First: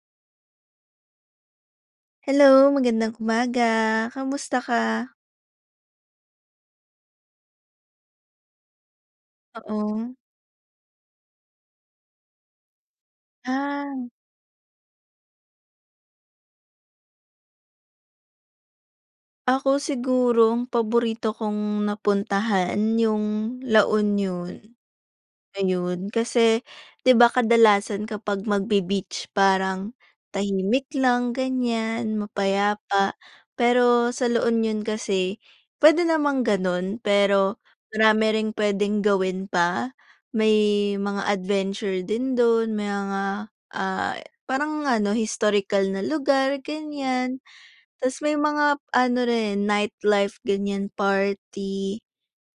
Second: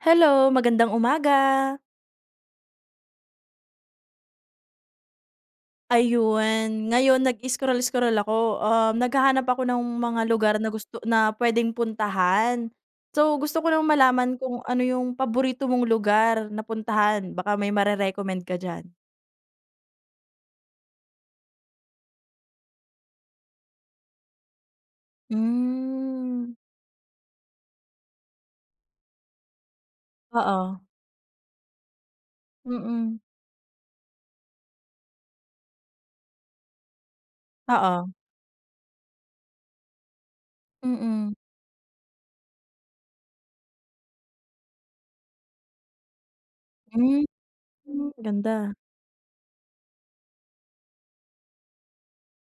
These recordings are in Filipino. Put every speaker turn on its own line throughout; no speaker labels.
Hello, magandang umaga.
Hello, magandang umaga kamusta ka?
Ayun, ngayon nag-scroll scroll ako, um, naghahanap ako ng
Oo.
mga lugar na gusto na puwedeng puntahan. So gusto ko lang
Ah.
malaman kung ano 'yung paborito mong lugar na puntahan baka may mare-recommend ka diyan.
Ako siguro ang paborito kong napuntahan 'yung La Union, ayun.
Hmm.
Kasi di ba, kadalasan kapag magbe-beach parang
Oo.
tahimik lang ganiyan, mapayapa.
Mm.
Pero sa La Union kasi puwede namang gano'n, pero
Oo.
marami ring puwedeng gawin pa, may mga
Mm.
adventure din do'n, may mga, ah, parang ano, historical na lugar,
Hmm,
ganiyan. Tas may
ganda.
mga ano rin, nightlife ganiyan, party,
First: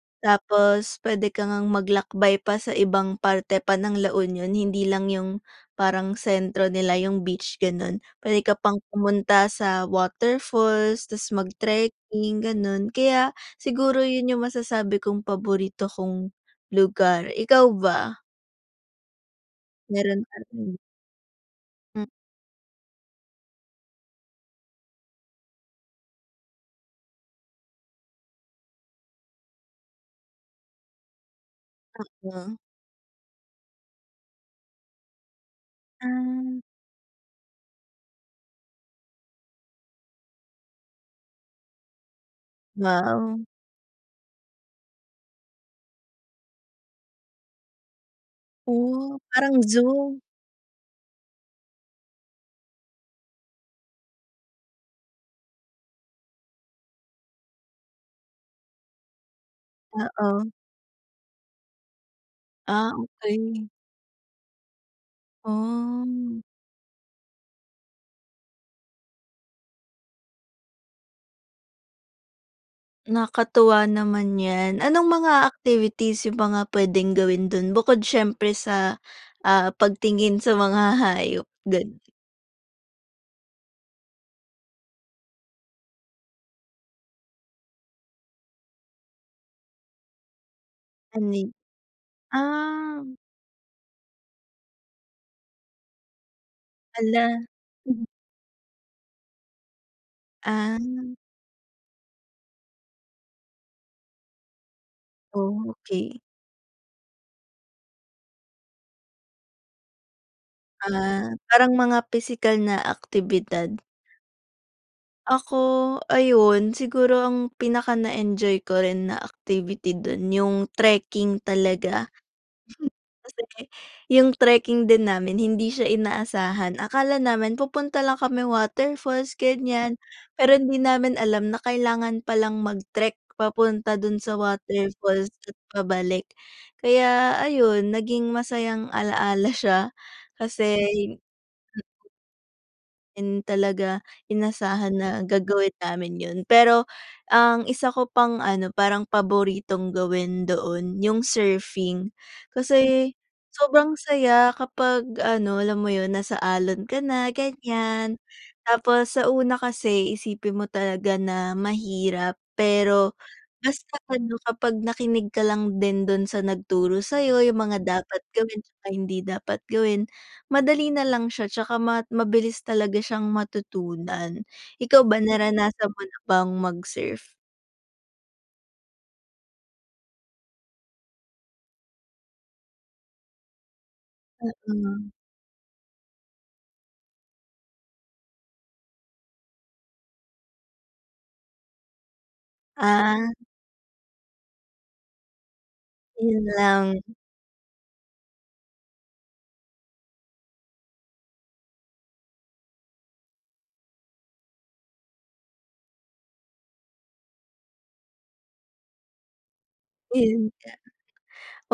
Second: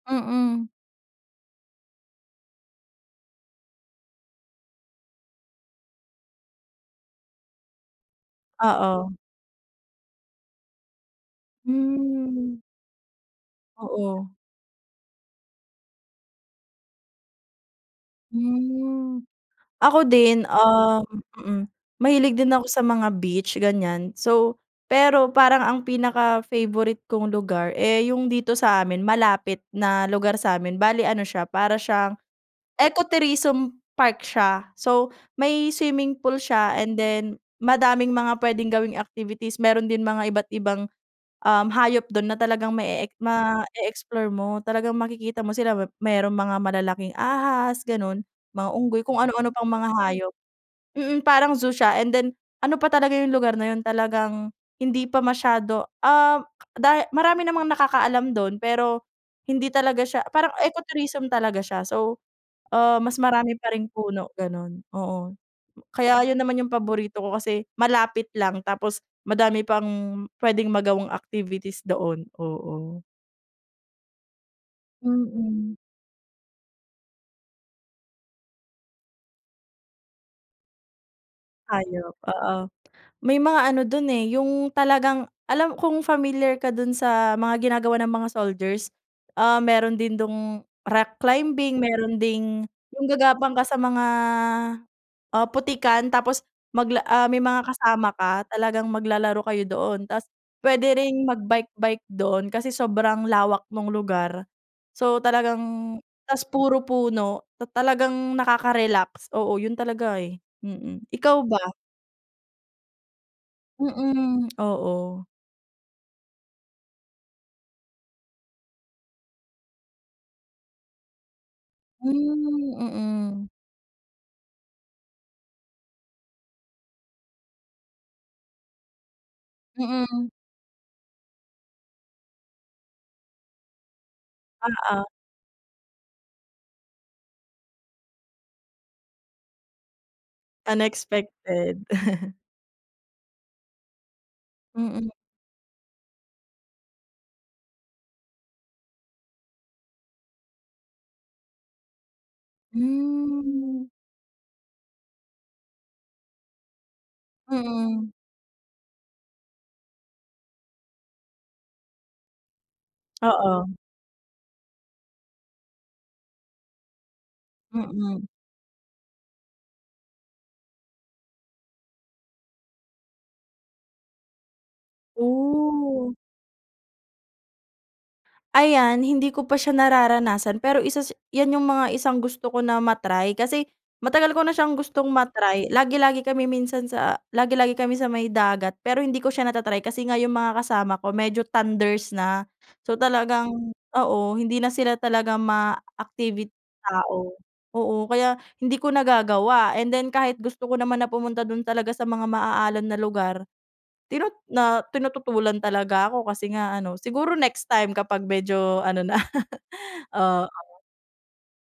Mm.
tapos puwede ka ngang maglakbay pa sa ibang parte pa ng La Union, hindi lang 'yung parang sentro nila 'yung beach, gano'n. Puwede ka pang
Oo.
pumunta sa waterfalls, tas mag-trekking,
Hmm.
gano'n. Kaya siguro 'yun
Oo.
'yung masasabi kong paborito kong lugar, ikaw ba?
Hmm. Ako
Meron pa
din,
rin.
um,
Hmm.
mahilig din ako sa mga beach ganiyan. So, pero parang ang pinaka-favorite kong lugar eh, 'yung dito sa amin, malapit na lugar sa'min, bale ano siya para siyang
Eco
Eco Tourism Park siya. So, may swimming pool
Ay.
siya and then, madaming mga puwedeng gawing activities. Meron din mga iba't ibang, um, hayop do'n na talagang mae-ek
Wow.
ma-e-explore mo talagang makikita mo sila. Mep merong mga malalaking ahas gano'n, mga unggoy, kung
Oh,
ano-ano
parang
pang mga
zoo?
hayop. Mm, parang zoo siya and then ano pa talaga 'yung lugar na 'yun talagang hindi pa masyado ah, dahi marami namang nakakaalam do'n, pero hindi talaga siya
Oo.
parang eco tourism talaga siya so
Ah,
ah, mas marami
okey.
pa ring puno gano'n. Oo, kaya 'yun
Oh.
naman, 'yung paborito ko kasi malapit lang, tapos madami pang puwedeng magawang activities doon, oo.
Nakakatuwa naman 'yan. Anong mga
Mm.
activities 'yung mga puwedeng gawin do'n bukod siyempre sa ah, pagtingin sa mga hayop, do'n?
Hayop, oo. May mga ano do'n eh, 'yung talagang alam kung familiar ka do'n sa mga ginagawa ng mga soldiers ah, meron din dung rock
Ani
climbing meron ding
ah.
'yung gagapang ka sa mga ah, putikan tapos magla ah,
Hala,
may mga
mhm.
kasama ka talagang maglalaro kayo doon. Tas puwede
Ah.
ring mag-bike bike do'n kasi sobrang lawak nung lugar. So talagang
Okey.
tas puro puno ta talagang nakaka-relax. Oo 'yun talaga eh, mm.
Ah,
Ikaw ba?
parang mga pisikal na aktibidad.
Mm, oo.
Ako, ayun, siguro ang pinaka na-enjoy ko rin na activity do'n 'yung trekking talaga.
Hmm,
Kasi
mm.
'yung trekking din namin, hindi siya inaasahan, akala namin pupunta lang kami waterfalls ganiyan,
Mm.
pero hindi namin alam na kailangan palang mag-trek papunta do'n sa
Oo.
waterfalls at pabalik. Kaya ayun naging masayang ala-ala siya kasi mm.
Unexpected.
And, talaga, inasahan
Mm.
na gagawin namin yun pero ang isa ko pang ano, parang paboritong gawin doon, yung surfing. Kasi
Hmm.
sobrang saya kapag ano, alam mo yun, nasa alon ka na,
Mm.
ganiyan. Tapos sa una kasi isipin mo talaga na mahirap pero
Oo.
basta ano kapag nakinig ka lang din dun sa nagturo sa'yo yung mga dapat
Mhm.
gawin tsaka hindi dapat gawin, madali nalang siya tsaka ma mabilis talaga siyang matutunan. Ikaw ba, naranasan mo
Oh.
na bang mag-surf?
Ayan, hindi ko pa siya nararanasan. Pero isa sa 'yan yung mga isang gusto ko na ma-try. Kasi matagal ko na siyang gustong ma-try, lagi-lagi kami minsan sa lagi-lagi kami sa may dagat. Pero hindi ko siya nata-try kasi nga yung mga kasama ko medyo thunders na. So,
Ah.
talagang oo, hindi na sila talaga
Yun
ma-activit
lang.
tao, oo, kaya hindi ko nagagawa and then kahit gusto ko naman na pumunta dun talaga sa mga maaalon na lugar tinu na tinututulan talaga ako. Kasi nga ano, siguro next time kapag medyo ano na.
Yun
Oo.
nga,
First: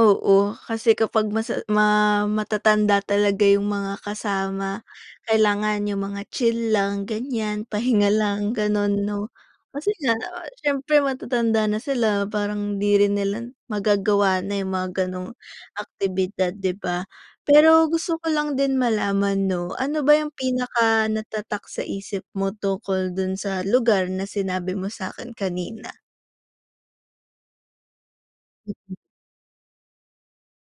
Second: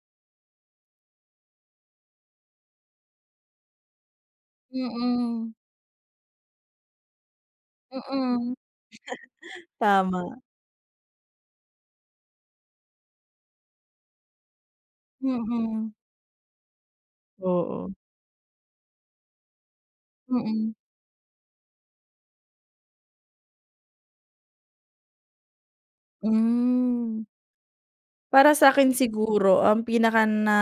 oo, kasi kapag masa ma matatanda talaga yung mga kasama
Mm.
kailangan yung mga chill lang, ganiyan,
Mm.
pahinga lang, gano'n, 'no? Kasi nga,
Tama.
ah, syempre matatanda na sila, parang hindi rin nila magagawa na yung mga gano'ng
Mm.
aktibidad, 'di ba? Pero
Oo.
gusto ko lang din malaman, 'no, ano ba yung
Mm.
pinakanatatak sa isip mo tungkol dun sa lugar na sinabi mo sa akin kanina?
Hmm. Para sa'kin siguro ang pinaka na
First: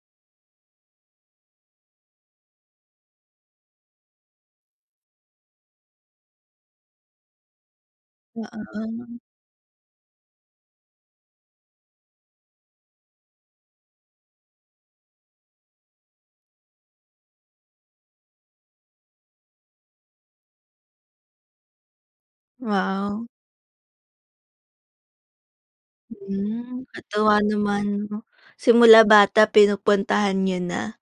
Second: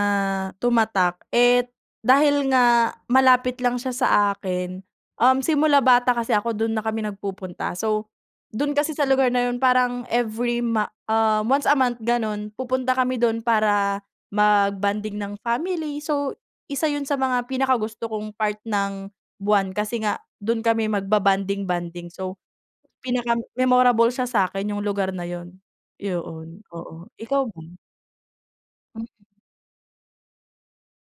tumatak eh, dahil nga malapit lang siya sa akin, um, simula bata kasi ako dun na kami nagpupunta. So, dun kasi sa
Oo.
lugar na yun parang every ma um, once a month ganun, pupunta kami do'n para mag-bonding ng family, so isa yun sa mga pinakagusto kong part ng buwan. Kasi nga do'n kami magba-bonding-bonding, so
Wow.
pinaka-memorable siya sa'kin yung lugar na yun. Yoon,
Hmm,
oo,
katuwa
ikaw ba?
naman no. Simula
Mm.
bata pinupuntahan nyo na.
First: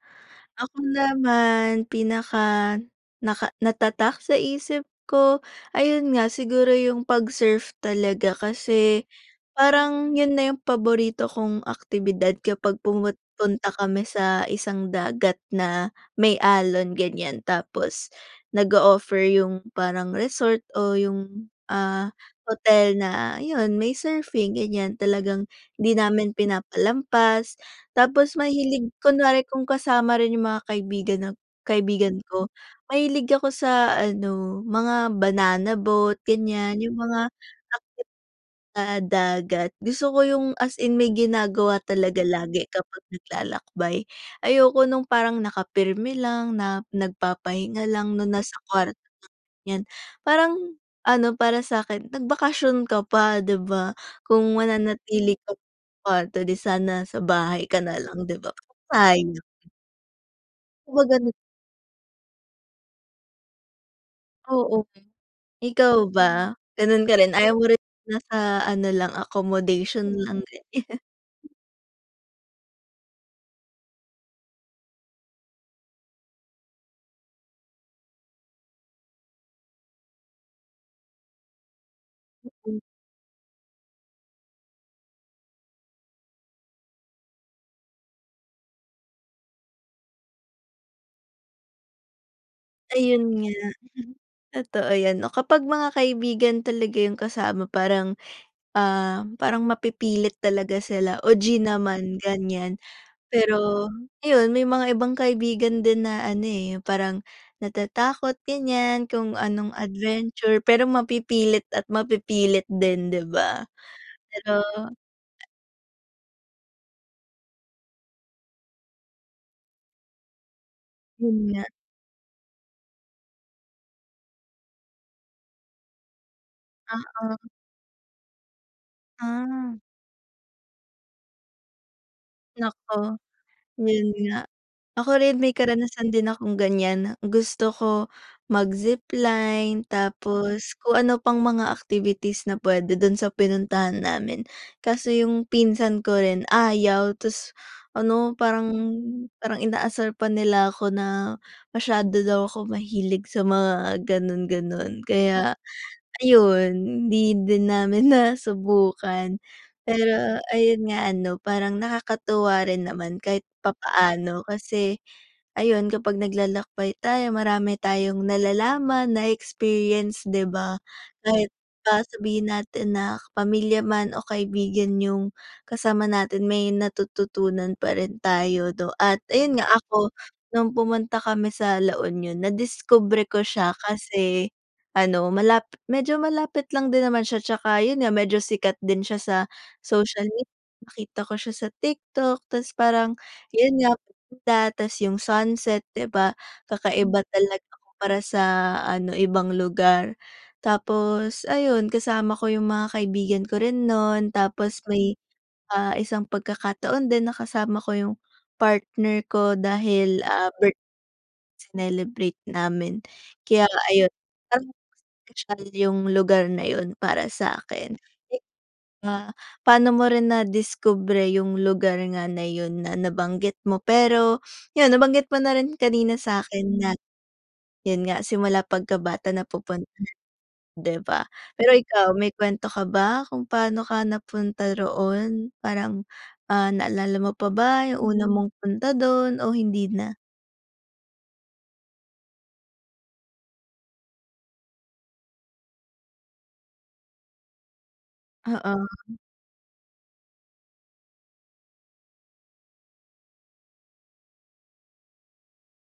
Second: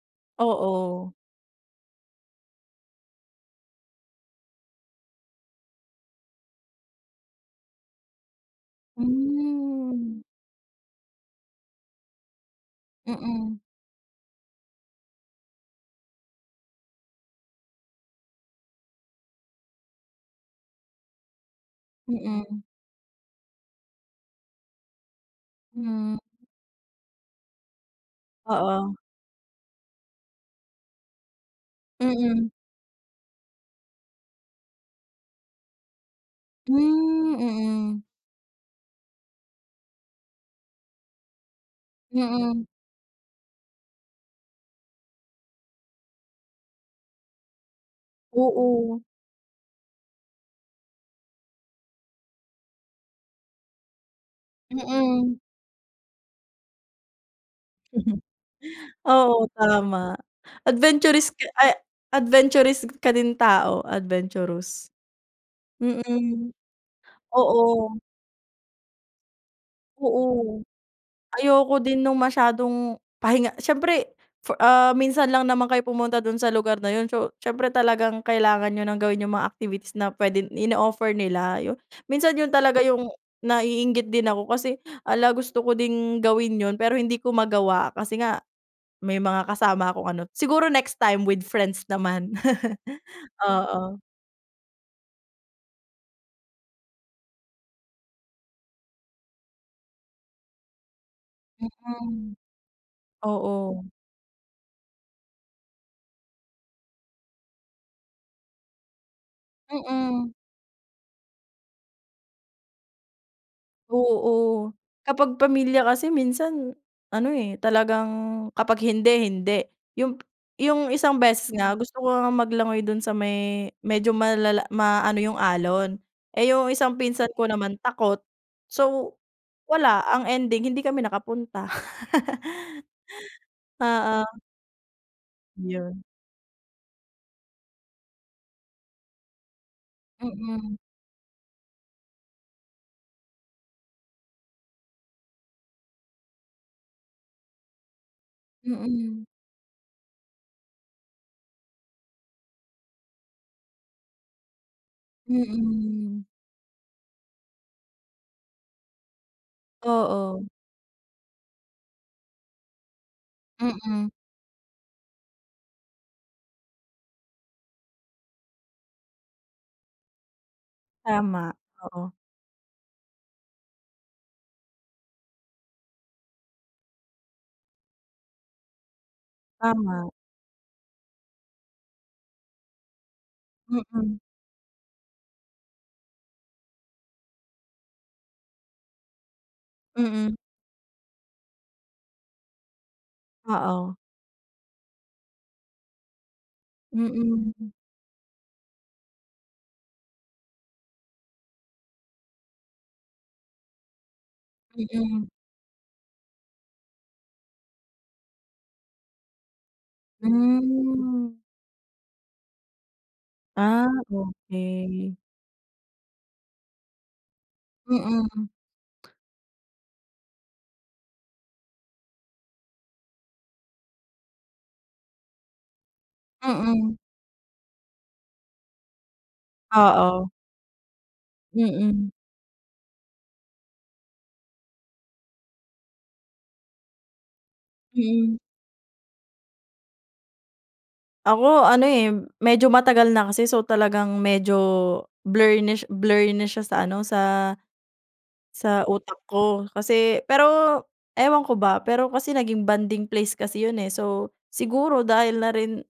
Ako
Oo.
naman pinaka naka natatak sa isip ko, ayun nga siguro yung pag-surf talaga kasi, parang
Mm.
yun na yung paborito kong aktibidad kapag pumut
Mm.
punta kami sa isang dagat na may alon ganyan. Tapos nag-o-offer yung parang resort o yung, ah,
Mm.
hotel na yun may surfing ganyan, talagang 'di
Hmm.
namin pinapalampas. Tapos mahilig
Oo.
kunwari kung kasama rin yung mga kaibigan na kaibigan
Mm.
ko mahilig ako sa ano, mga banana boat ganyan yung mga
Hmm,
active
mm.
sa dagat, gusto ko yung as in may ginagawa talaga lagi
Mm.
kapag naglalakbay. Ayoko nung parang nakapirmi lang na nagpapahinga lang no, nasa kwarto
Oo.
lang ganyan. Parang, ano para sa'kin nagbakasyon ka pa, 'di ba kung mananatili
Mm.
ka sa kwarto, di sana sa bahay ka na lang 'di ba, sayang.
Oo, tama.
'Di ba
Adventurist
ganun?
ka ay adventurist ka din tao-
Oo
adventurous.
ikaw ba
Mm,
gano'n ka rin, ayaw mo rin
oo.
nasa ano lang accommodation lang
Oo.
din?
Ayoko din nung masyadong pahinga siyempre for ah, minsan lang naman kayo pumunta do'n sa lugar na yun, so siyempre talagang kailangan nyo ng gawin yung mga activities na puwedeng ino-offer nila yun. Minsan yun talaga yung naiinggit din ako hala kasi gusto ko din gawin yun pero hindi ko magawa kasi nga may mga kasama akong ano, siguro next time with friends naman.
Ayun nga,
Oo.
totoo 'yan 'no. Kapag mga kaibigan talaga yung kasama parang, ah, parang mapipilit talaga sila o G naman
Mhm.
ganyan.
Oo.
Pero ayun may mga ibang kaibigan din na ano eh, 'yung parang natatakot ganyan, kung anong
Mm.
adventure, pero mapipilit at mapipilit din, 'di ba? Pero
Oo. Kapag pamilya kasi minsan ano, eh, talagang kapag hindi, hindi. Yung yung isang
'Yun
beses
nga.
nga gusto ko ngang maglangoy do'n sa may medyo malala maano yung alon, eh yung isang pinsan ko
Oo.
naman takot. So,
Ah.
wala ang ending hindi kami nakapunta.
Naku, yun
Oo.
nga. Ako rin may
Yun.
karanasan din akong ganyan, gusto ko mag-zipline tapos
Mm.
kung ano pang mga activities na puwede dun sa pinuntahan namin. Kaso yung pinsan ko rin, ayaw ta's ano parang,
Mm.
parang inaasar pa nila ako na masyado daw ako mahilig sa mga gano'n-gano'n kaya
Mm.
ayon hindi din namin nasubukan. Pero
Oo.
ayun nga ano parang nakakatuwa rin naman kahit
Mm.
papaano kasi ayun kapag naglalakbay tayo marami tayong nalalaman na-e-experience 'di ba. Kahit
Tama,
pa
oo.
sabihin natin na pamilya man o kaibigan yung kasama natin may natututunan pa rin tayo 'no at ayun nga
Tama.
ako no'ng pumunta kami sa La Union, nadiskubre ko siya
Mm.
kasi ano malap medyo malapit lang din naman siya tsaka yun nga medyo sikat din siya sa social
Mm.
med nakita ko siya sa TikTok ta's parang yun nga
Oo.
maganda ta's yung sunset 'di ba kakaiba talaga
Mm.
kumpara sa ano ibang lugar. Tapos ayun kasama ko yung mga kaibigan ko rin no'n, tapos may,
Mm.
ah, isang pagkakataon din na kasama ko yung partner ko dahil ah birth
Hmm.
sinelebrate namin kaya
Ah,
ayun, parang
okey.
special yung lugar na yun para sa'kin. Eh
Mm.
ba, paano mo rin nadiskubre yung lugar nga na yun na nabanggit mo? Pero yun nabanggit mo na rin kanina sa'kin
Mm.
na, yun nga simula pagkabata napupuntahan
Oo.
'di ba? Pero
Mm.
ikaw may kwento ka ba kung paano ka napunta roon parang, ah, naalala mo pa ba yung una
Mm.
mong punta dun o hindi na?
Ako ano, eh, medyo matagal na kasi so, talagang medyo blurnish blurry na siya sa ano, sa sa
Oo.
utak ko kasi pero ewan ko ba, pero kasi naging bonding place kasi yun, eh. So, siguro dahil na rin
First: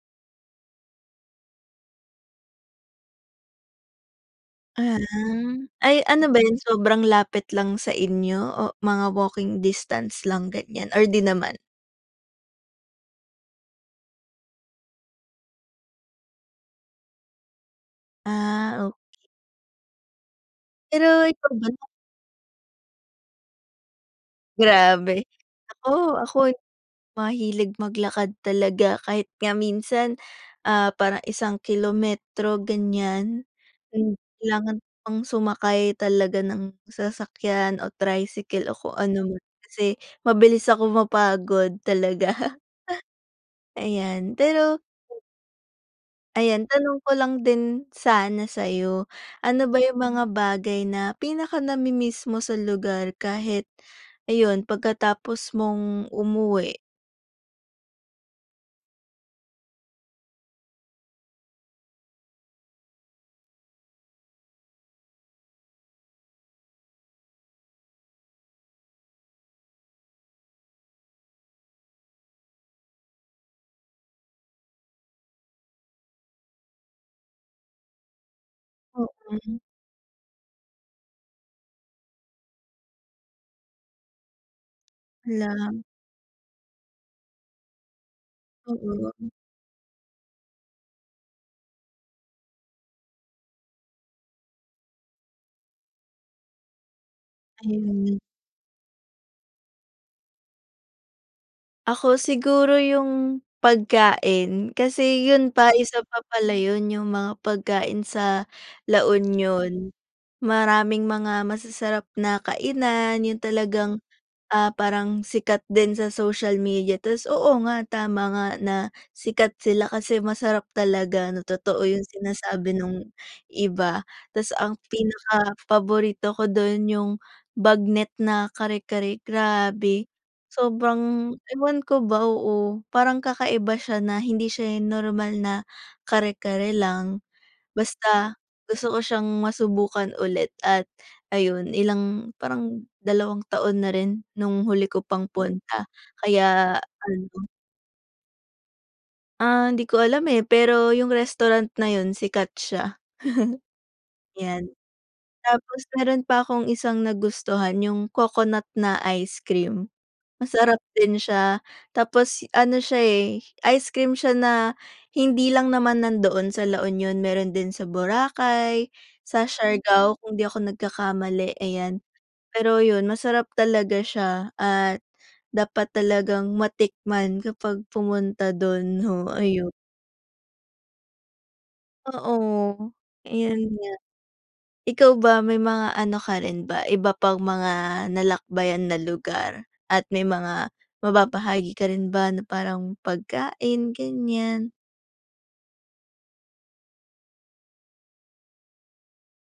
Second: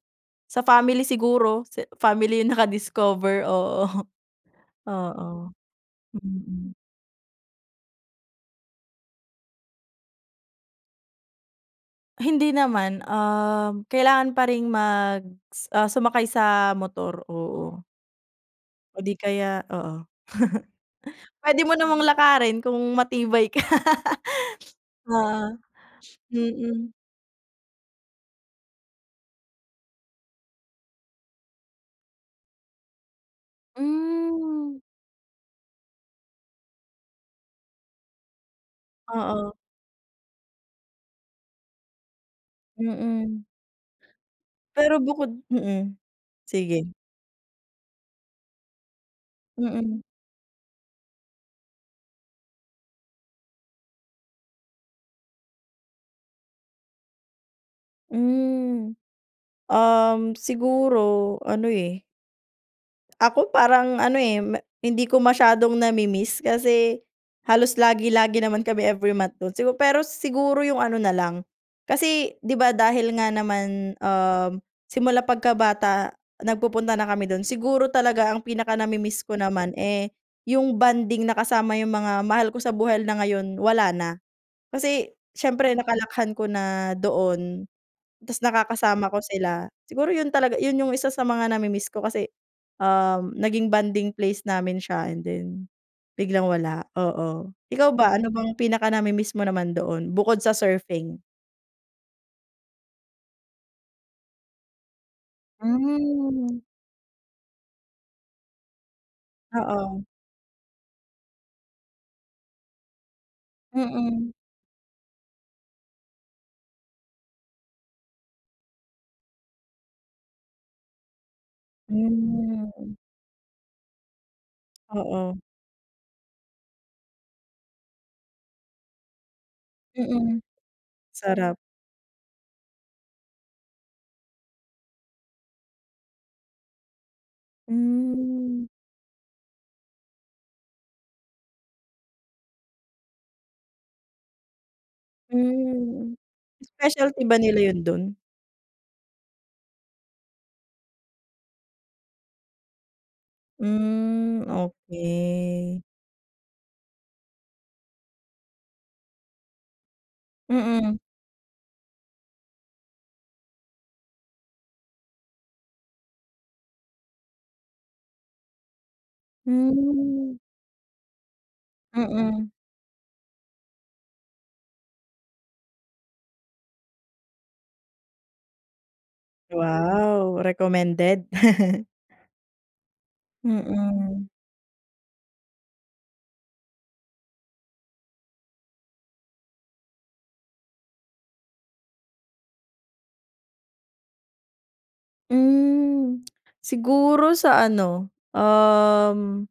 sa family siguro sa family yung naka-discover, oo,
Ah.
oo.
Ay ano ba yun
Mm.
sobrang lapit lang sa inyo o mga walking distance lang, ganyan or di naman?
Hindi naman, um, kailangan pa ring mag s ah, sumakay sa motor, oo.
Ah, ok
O di kaya oo.
Pero ikaw
Pwede
ba?
mo namang lakarin kung matibay ka.
Grabe.
Oo.
Ako ako
Mm.
mahilig maglakad talaga kahit nga minsan, ah, parang isang kilometro, ganyan. Kailangan
Hmm.
ko pang sumakay talaga ng sasakyan o tricycle o kung anuman
Oo.
kasi mabilis akong mapagod talaga.
Mm.
Ayan, pero
Pero bukod mm,
Ayan,
sige.
tanong ko lang din sana sa'yo. Ano ba yung
Mm.
mga bagay na pinaka nami-miss mo sa lugar kahit ayun, pagkatapos mong umuwi?
Hmm. Um, siguro ano, eh. Ako parang ano, eh, hindi ko masyadong namimiss kasi halos lagi, lagi naman kami every month do'n. Sigu pero siguro yung ano na lang kasi 'di ba dahil nga naman, um, simula pagkabata nagpupunta na kami do'n. Siguro talaga ang pinaka-namimiss ko naman, eh, yung bonding na kasama yung mga mahal ko sa buhay na ngayon wala na. Kasi
Hala.
siyempre nakalakihan ko na doon tapos nakakasama ko
Oo.
sila. Siguro 'yon talaga 'yon yung isa sa mga namimiss ko kasi, um, naging bonding place namin siya and then biglang wala, oo. Ikaw ba,
Ayun.
ano bang pinaka-namimiss mo naman doon bukod sa surfing?
Ako siguro yung pagkain kasi yun pa isa pa pala
Hmm.
'yon yung mga pagkain sa La Union.
Oo.
Maraming mga masasarap na kainan yung talagang,
Mm.
ah, parang sikat din sa social media. Tapos oo nga tama nga na sikat sila kasi masarap talaga na totoo yung sinasabi
Hmm.
nung iba. Tapos ang
Oo.
pinaka paborito ko dun yung bagnet na kare-kare, grabe.
Mm.
Sobrang
Sarap.
ewan ko ba, oo. Parang kakaiba siya na hindi siya normal na kare-kare lang. Basta
Hmm.
gusto ko siyang masubukan ulit at ayun ilang parang dalawang taon na rin nung huli ko pang punta
Hmm.
kaya
Specialty ba
ano.
nila yun dun?
Ah, hindi ko alam eh, pero yung restaurant na yun sikat siya.
Hmm,
'Yan.
okey.
Tapos meron pa akong isang nagustuhan yung coconut na ice cream, masarap
Mm.
din siya. Tapos ano siya eh, ice cream siya na hindi lang naman nandoon sa La Union meron din sa Boracay, sa Siargao
Hmm.
kung hindi ako nagkakamali, ayan.
Mm.
Pero yun masarap talaga siya at dapat talagang matikman kapag pumunta do'n, no ayun.
Wow. Recommended.
Oo, ayun nga.
Mm.
Ikaw ba, may mga ano ka rin ba iba pang mga nalakbayan na lugar at may mga mababahagi ka rin ba na parang pagkain ganyan.
Hmm. Siguro sa ano, um,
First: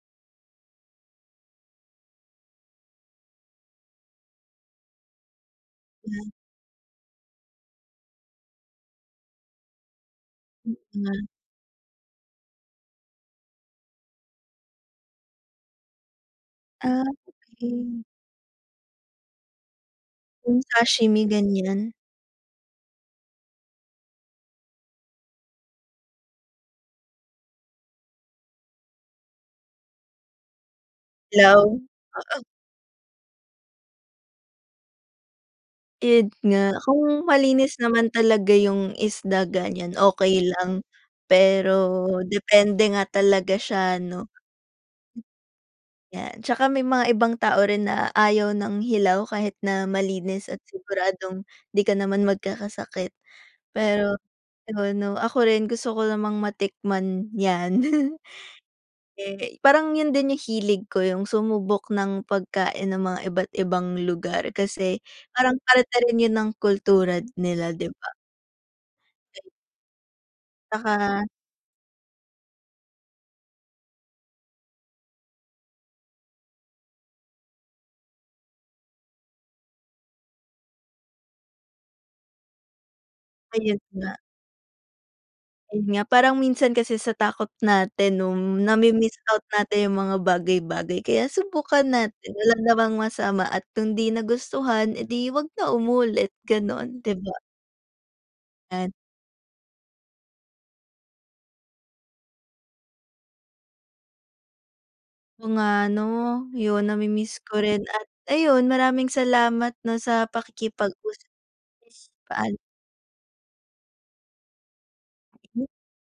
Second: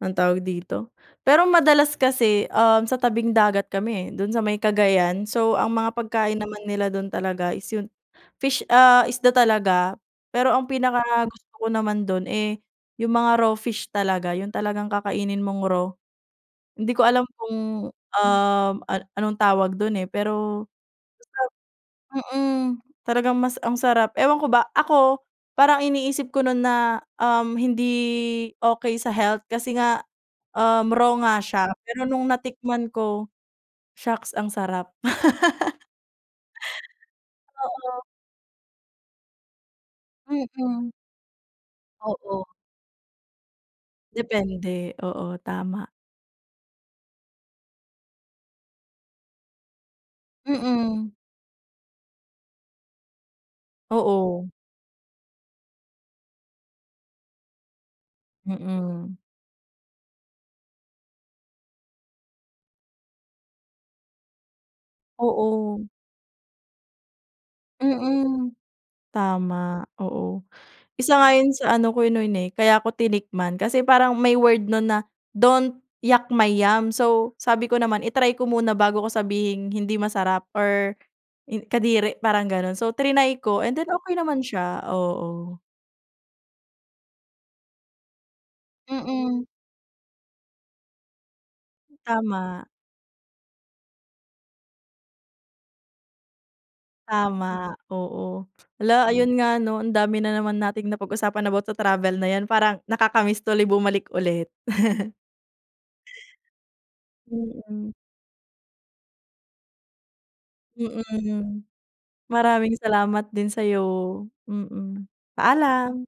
anong tawag dito pero madalas kasi, um, sa tabing dagat kami eh, do'n sa may Cagayan. So ang mga
Ah.
pagkain naman nila dun talaga is 'yung fish, ah, isda talaga. Pero ang
Mm.
pinakagusto ko naman do'n eh yung mga raw fish talaga, yung talagang kakainin mong raw. Hindi
Ah,
ko alam kung,
okey.
um, an anong tawag dun eh,
Yung
pero
sashimi,
masarap
ganiyan?
Mm. Talagang mas ang sarap. Ewan ko ba ako, parang iniisip ko no'n na, um, hindi okey sa health. Kasi nga, um, raw nga siya
Hilaw,
pero nung
oo.
natikman ko, shocks ang sarap.
Yun nga, kung malinis
Oo.
naman talaga yung isda ganyan okey lang,
Mm.
pero
Oo.
depende nga talaga siya 'no.
Depende, oo tama.
'Yan, tsaka may mga ibang tao rin na ayaw ng hilaw kahit na malinis at
Mm.
siguradong 'di ka naman magkakasakit. Pero
Oo.
yun 'no ako rin gusto ko namang matikman 'yan.
Mm.
Eh parang yun din yung hilig ko, yung sumubok ng pagkain ng mga iba't ibang lugar, kasi parang
Oo.
parte rin yun ng kultura nila, 'di ba?
Mm. Tama, oo. Isa
Tsaka
nga yun sa ano ko noon eh kaya ko tinikman, kasi parang may word nun na, don't yuck my yum. So, sabi ko naman i-try ko muna bago ko sabihing hindi masarap or i kadiri parang ganun. So, trinay ko and
Ayun
then okey
nga.
naman siya, oo.
Ayun nga, parang minsan kasi sa takot natin nung nami-miss out
Mm.
natin yung mga bagay-bagay. Kaya subukan natin wala
Tama.
namang masama at kung 'di nagustuhan eh di 'wag na umulit gano'n, 'di ba?
Tama, oo.
Yan.
Hala ayun nga ano ang dami na naman nating napag-usapan about sa travel na 'yan parang nakakamiss tuloy bumalik ulit.
Oo nga 'no, yung namimiss ko rin
Mm.
at ayun maraming salamat 'no sa pakikipag-usap.
Mm.
Paal
Maraming salamat din sa'yo. Mm.
Hmm.
Paalam.